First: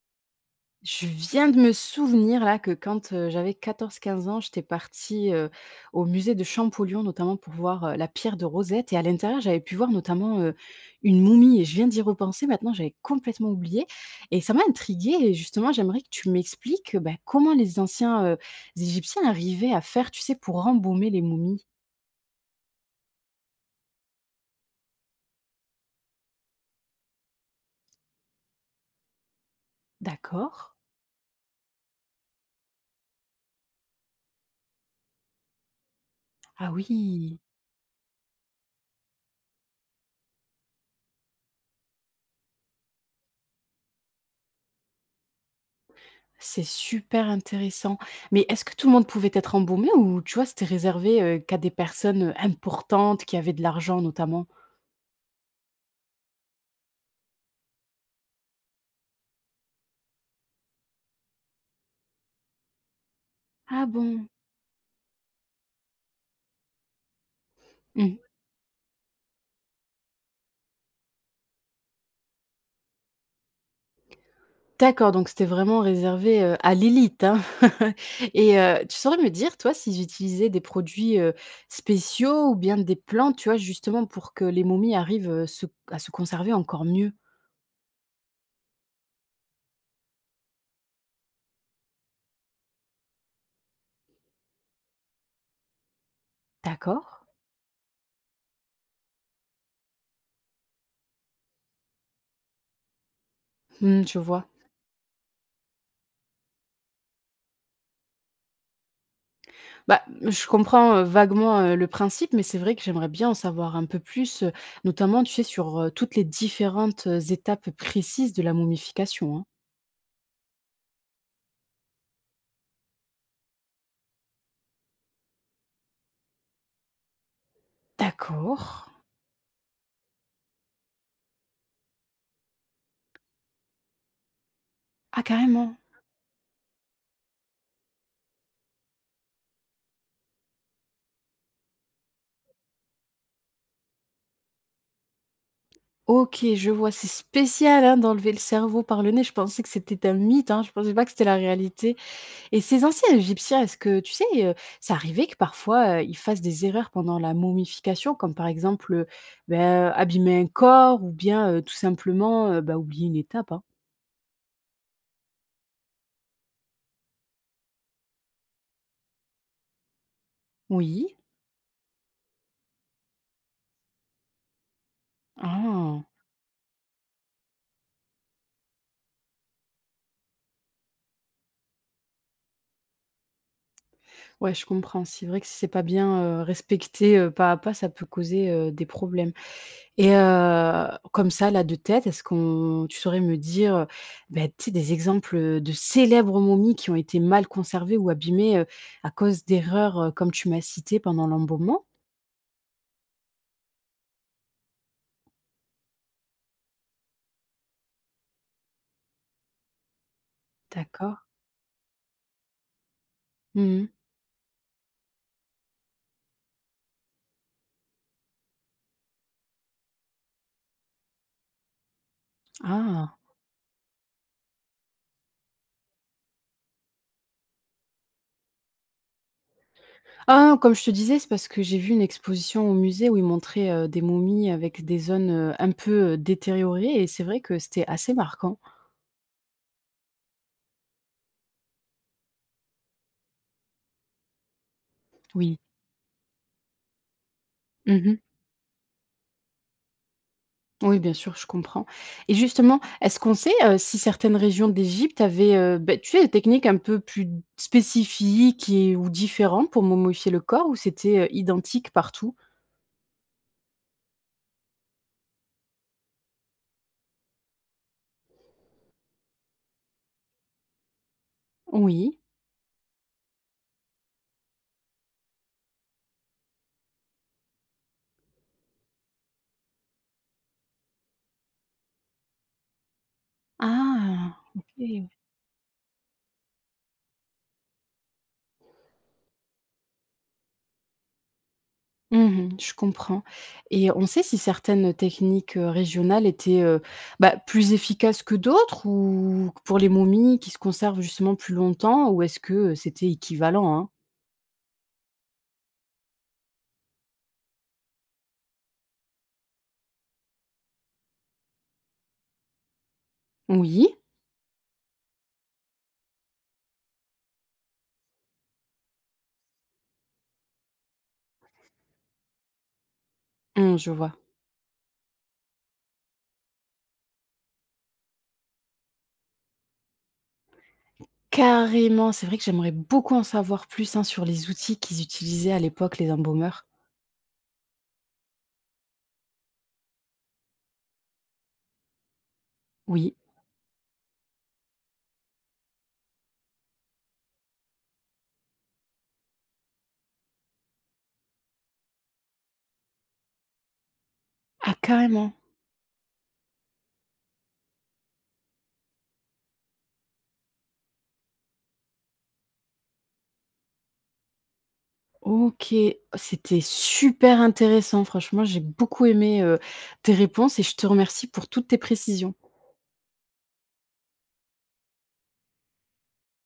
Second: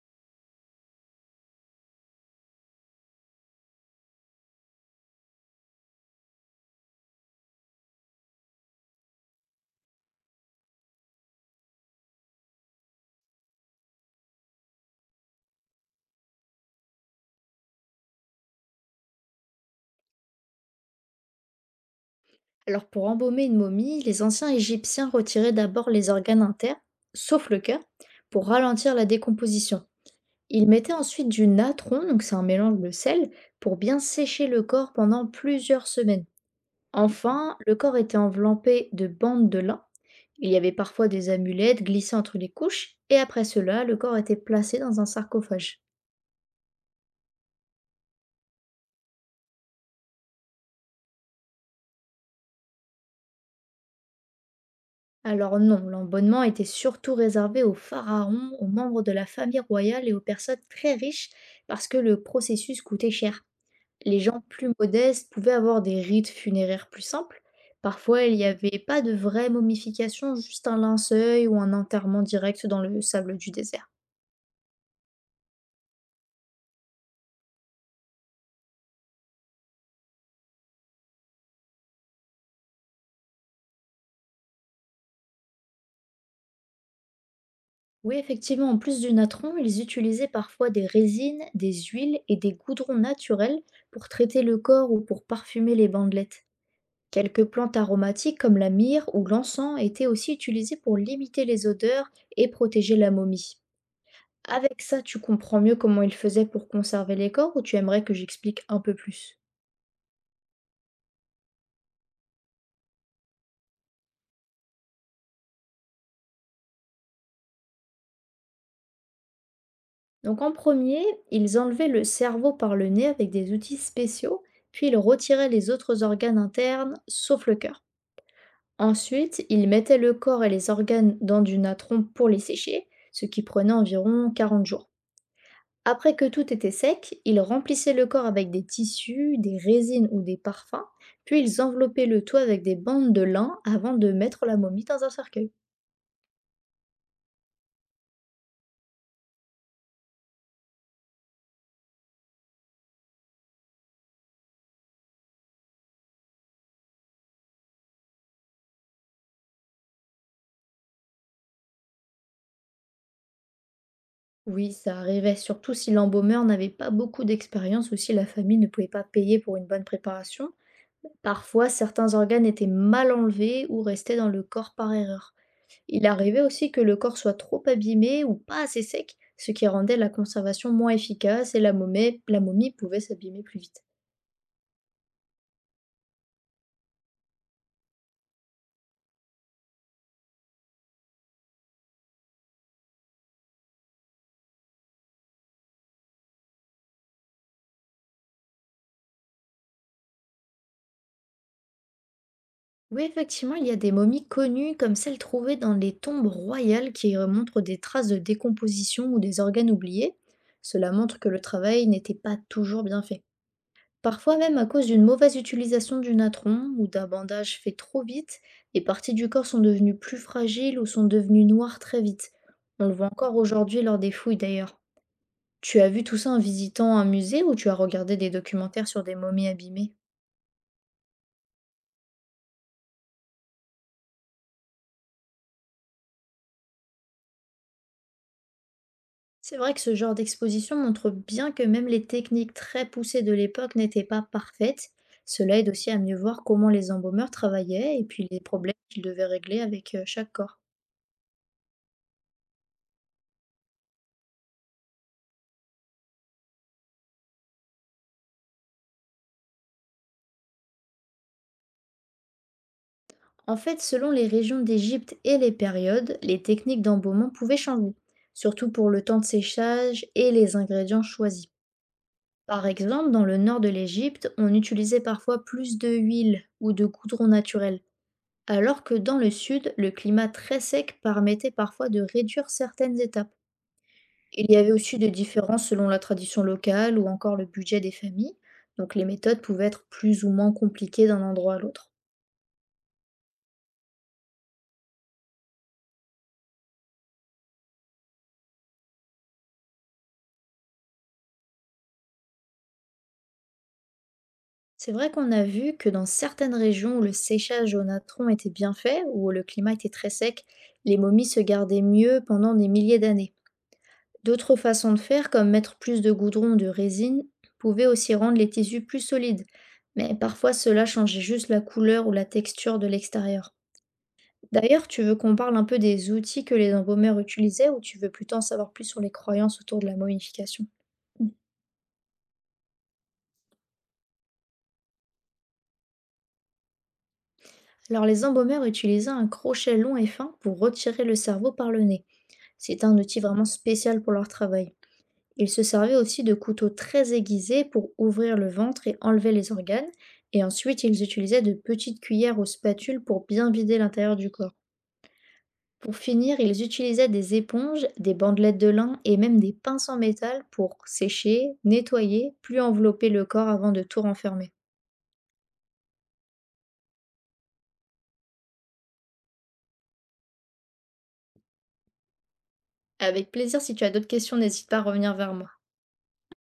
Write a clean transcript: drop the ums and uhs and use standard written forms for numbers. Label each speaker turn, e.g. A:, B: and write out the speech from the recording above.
A: Je viens de me souvenir là que quand, j'avais 14 15 ans. J'étais partie, au musée de Champollion notamment pour voir, la pierre de Rosette, et à l'intérieur, j'avais pu voir notamment, une momie. Et je viens d'y repenser maintenant, j'avais complètement oublié et ça m'a intriguée. Et justement, j'aimerais que tu m'expliques, bah, comment les anciens, Égyptiens arrivaient à faire, tu sais, pour embaumer les momies?
B: Alors pour embaumer une momie, les anciens Égyptiens retiraient d'abord les organes internes, sauf le cœur, pour ralentir la décomposition.
A: D'accord.
B: Ils mettaient ensuite du natron, donc c'est un mélange de sel, pour bien sécher le corps pendant plusieurs semaines.
A: Ah oui!
B: Enfin, le corps était enveloppé de bandes de lin. Il y avait parfois des amulettes glissées entre les couches, et après cela, le corps était placé dans un sarcophage.
A: C'est super intéressant. Mais est-ce que tout le monde pouvait être embaumé ou tu vois, c'était réservé, qu'à des personnes, importantes qui avaient de l'argent notamment?
B: Alors non, l'embonnement était surtout réservé aux pharaons, aux membres de la famille royale et aux personnes très riches parce que le processus coûtait cher.
A: Ah
B: Les
A: bon?
B: gens plus modestes pouvaient avoir des rites funéraires plus simples.
A: Mmh.
B: Parfois, il n'y avait pas de vraie momification, juste un linceul ou un enterrement direct dans le sable du désert.
A: D'accord, donc c'était vraiment réservé, à l'élite, hein? Et tu saurais me dire, toi, s'ils utilisaient des produits, spéciaux ou bien des plantes, tu vois, justement pour que les momies arrivent, se à se conserver encore mieux?
B: Oui, effectivement, en plus du natron, ils utilisaient parfois des résines, des huiles et des goudrons naturels pour traiter le corps ou pour parfumer les bandelettes.
A: D'accord.
B: Quelques plantes aromatiques comme la myrrhe ou l'encens étaient aussi utilisées pour limiter les odeurs et protéger la momie.
A: Mmh, je vois.
B: Avec ça, tu comprends mieux comment ils faisaient pour conserver les corps ou tu aimerais que j'explique un peu plus?
A: Bah, je comprends, vaguement, le principe, mais c'est vrai que j'aimerais bien en savoir un peu plus, notamment, tu sais, sur, toutes les différentes, étapes précises de la momification, hein.
B: Donc en premier, ils enlevaient le cerveau par le nez avec des outils spéciaux, puis ils retiraient les autres organes internes, sauf le cœur.
A: D'accord.
B: Ensuite, ils mettaient le corps et les organes dans du natron pour les sécher, ce qui prenait environ 40 jours.
A: Ah, carrément.
B: Après que tout était sec, ils remplissaient le corps avec des tissus, des résines ou des parfums, puis ils enveloppaient le tout avec des bandes de lin avant de mettre la momie dans un cercueil.
A: OK, je vois, c'est spécial, hein, d'enlever le cerveau par le nez. Je pensais que c'était un mythe, hein, je pensais pas que c'était la réalité. Et ces anciens Égyptiens, est-ce que tu sais, ça arrivait que parfois, ils fassent des erreurs pendant la momification? Comme par exemple, bah, abîmer un corps ou bien, tout simplement, bah, oublier une étape, hein?
B: Oui, ça arrivait, surtout si l'embaumeur n'avait pas beaucoup d'expérience ou si la famille ne pouvait pas payer pour une bonne préparation.
A: Oui.
B: Parfois, certains organes étaient mal enlevés ou restaient dans le corps par erreur. Il
A: Ah!
B: arrivait aussi que le corps soit trop abîmé ou pas assez sec, ce qui rendait la conservation moins efficace et la momie pouvait s'abîmer plus vite.
A: Ouais, je comprends. C'est vrai que si c'est pas bien, respecté, pas à pas, ça peut causer, des problèmes. Et comme ça, là, de tête, est-ce qu'on tu saurais me dire, bah, tu sais, des exemples, de célèbres momies qui ont été mal conservées ou abîmées, à cause d'erreurs, comme tu m'as cité pendant l'embaumement?
B: Oui, effectivement, il y a des momies connues comme celles trouvées dans les tombes royales qui montrent des traces de décomposition ou des organes oubliés. Cela montre
A: D'accord.
B: que le travail n'était pas toujours bien fait.
A: Mmh.
B: Parfois même à cause d'une mauvaise utilisation du natron ou d'un bandage fait trop vite, des parties du corps sont devenues plus fragiles ou sont devenues noires très vite. On le voit
A: Ah!
B: encore aujourd'hui lors des fouilles d'ailleurs. Tu as vu tout ça en visitant un musée ou tu as regardé des documentaires sur des momies abîmées?
A: Ah, comme je te disais, c'est parce que j'ai vu une exposition au musée où ils montraient, des momies avec des zones, un peu, détériorées, et c'est vrai que c'était assez marquant.
B: C'est vrai que ce genre d'exposition montre bien que même les techniques très poussées de l'époque n'étaient pas parfaites.
A: Oui.
B: Cela aide aussi à mieux voir comment les embaumeurs travaillaient et
A: Mmh.
B: puis les problèmes qu'ils devaient régler avec chaque corps.
A: Oui, bien sûr, je comprends. Et justement, est-ce qu'on sait, si certaines régions d'Égypte avaient, beh, tu sais, des techniques un peu plus spécifiques et ou différentes pour momifier le corps, ou c'était, identique partout?
B: En fait, selon les régions d'Égypte et les périodes, les techniques d'embaumement pouvaient changer, surtout pour le temps de séchage et les ingrédients choisis.
A: Oui.
B: Par exemple, dans le nord de l'Égypte, on utilisait parfois plus de huile ou de goudron naturel, alors que dans le sud, le climat très sec permettait parfois de réduire certaines étapes.
A: Ah!
B: Il y avait aussi
A: OK.
B: des différences selon la tradition locale ou encore le budget des familles, donc les méthodes pouvaient être plus ou moins compliquées d'un endroit à l'autre.
A: Mmh, je comprends. Et on sait si certaines techniques, régionales étaient, bah, plus efficaces que d'autres ou pour les momies qui se conservent justement plus longtemps, ou est-ce que, c'était équivalent, hein?
B: C'est vrai qu'on a vu que dans certaines régions où le séchage au natron était bien fait, où le climat était très sec, les momies se gardaient mieux pendant des milliers d'années.
A: Oui,
B: D'autres façons de faire, comme mettre plus de goudron ou de résine, pouvaient aussi rendre les tissus plus solides, mais parfois cela changeait juste la couleur ou la texture de l'extérieur.
A: mmh, je vois.
B: D'ailleurs, tu veux qu'on parle un peu des outils que les embaumeurs utilisaient ou tu veux plutôt en savoir plus sur les croyances autour de la momification?
A: Carrément, c'est vrai que j'aimerais beaucoup en savoir plus, hein, sur les outils qu'ils utilisaient à l'époque, les embaumeurs.
B: Alors les embaumeurs utilisaient un crochet long et fin pour retirer le cerveau par le nez. C'est un
A: Oui.
B: outil vraiment spécial pour leur travail. Ils se servaient aussi de couteaux très aiguisés pour ouvrir le ventre et enlever les organes, et ensuite ils utilisaient de petites cuillères ou spatules pour bien vider l'intérieur du corps.
A: Ah carrément!
B: Pour finir, ils utilisaient des éponges, des bandelettes de lin et même des pinces en métal pour sécher, nettoyer, puis envelopper le corps avant de tout renfermer.
A: OK. C'était super intéressant. Franchement, j'ai beaucoup aimé, tes réponses, et je te remercie pour toutes tes précisions.
B: Avec plaisir, si tu as d'autres questions, n'hésite pas à revenir vers moi.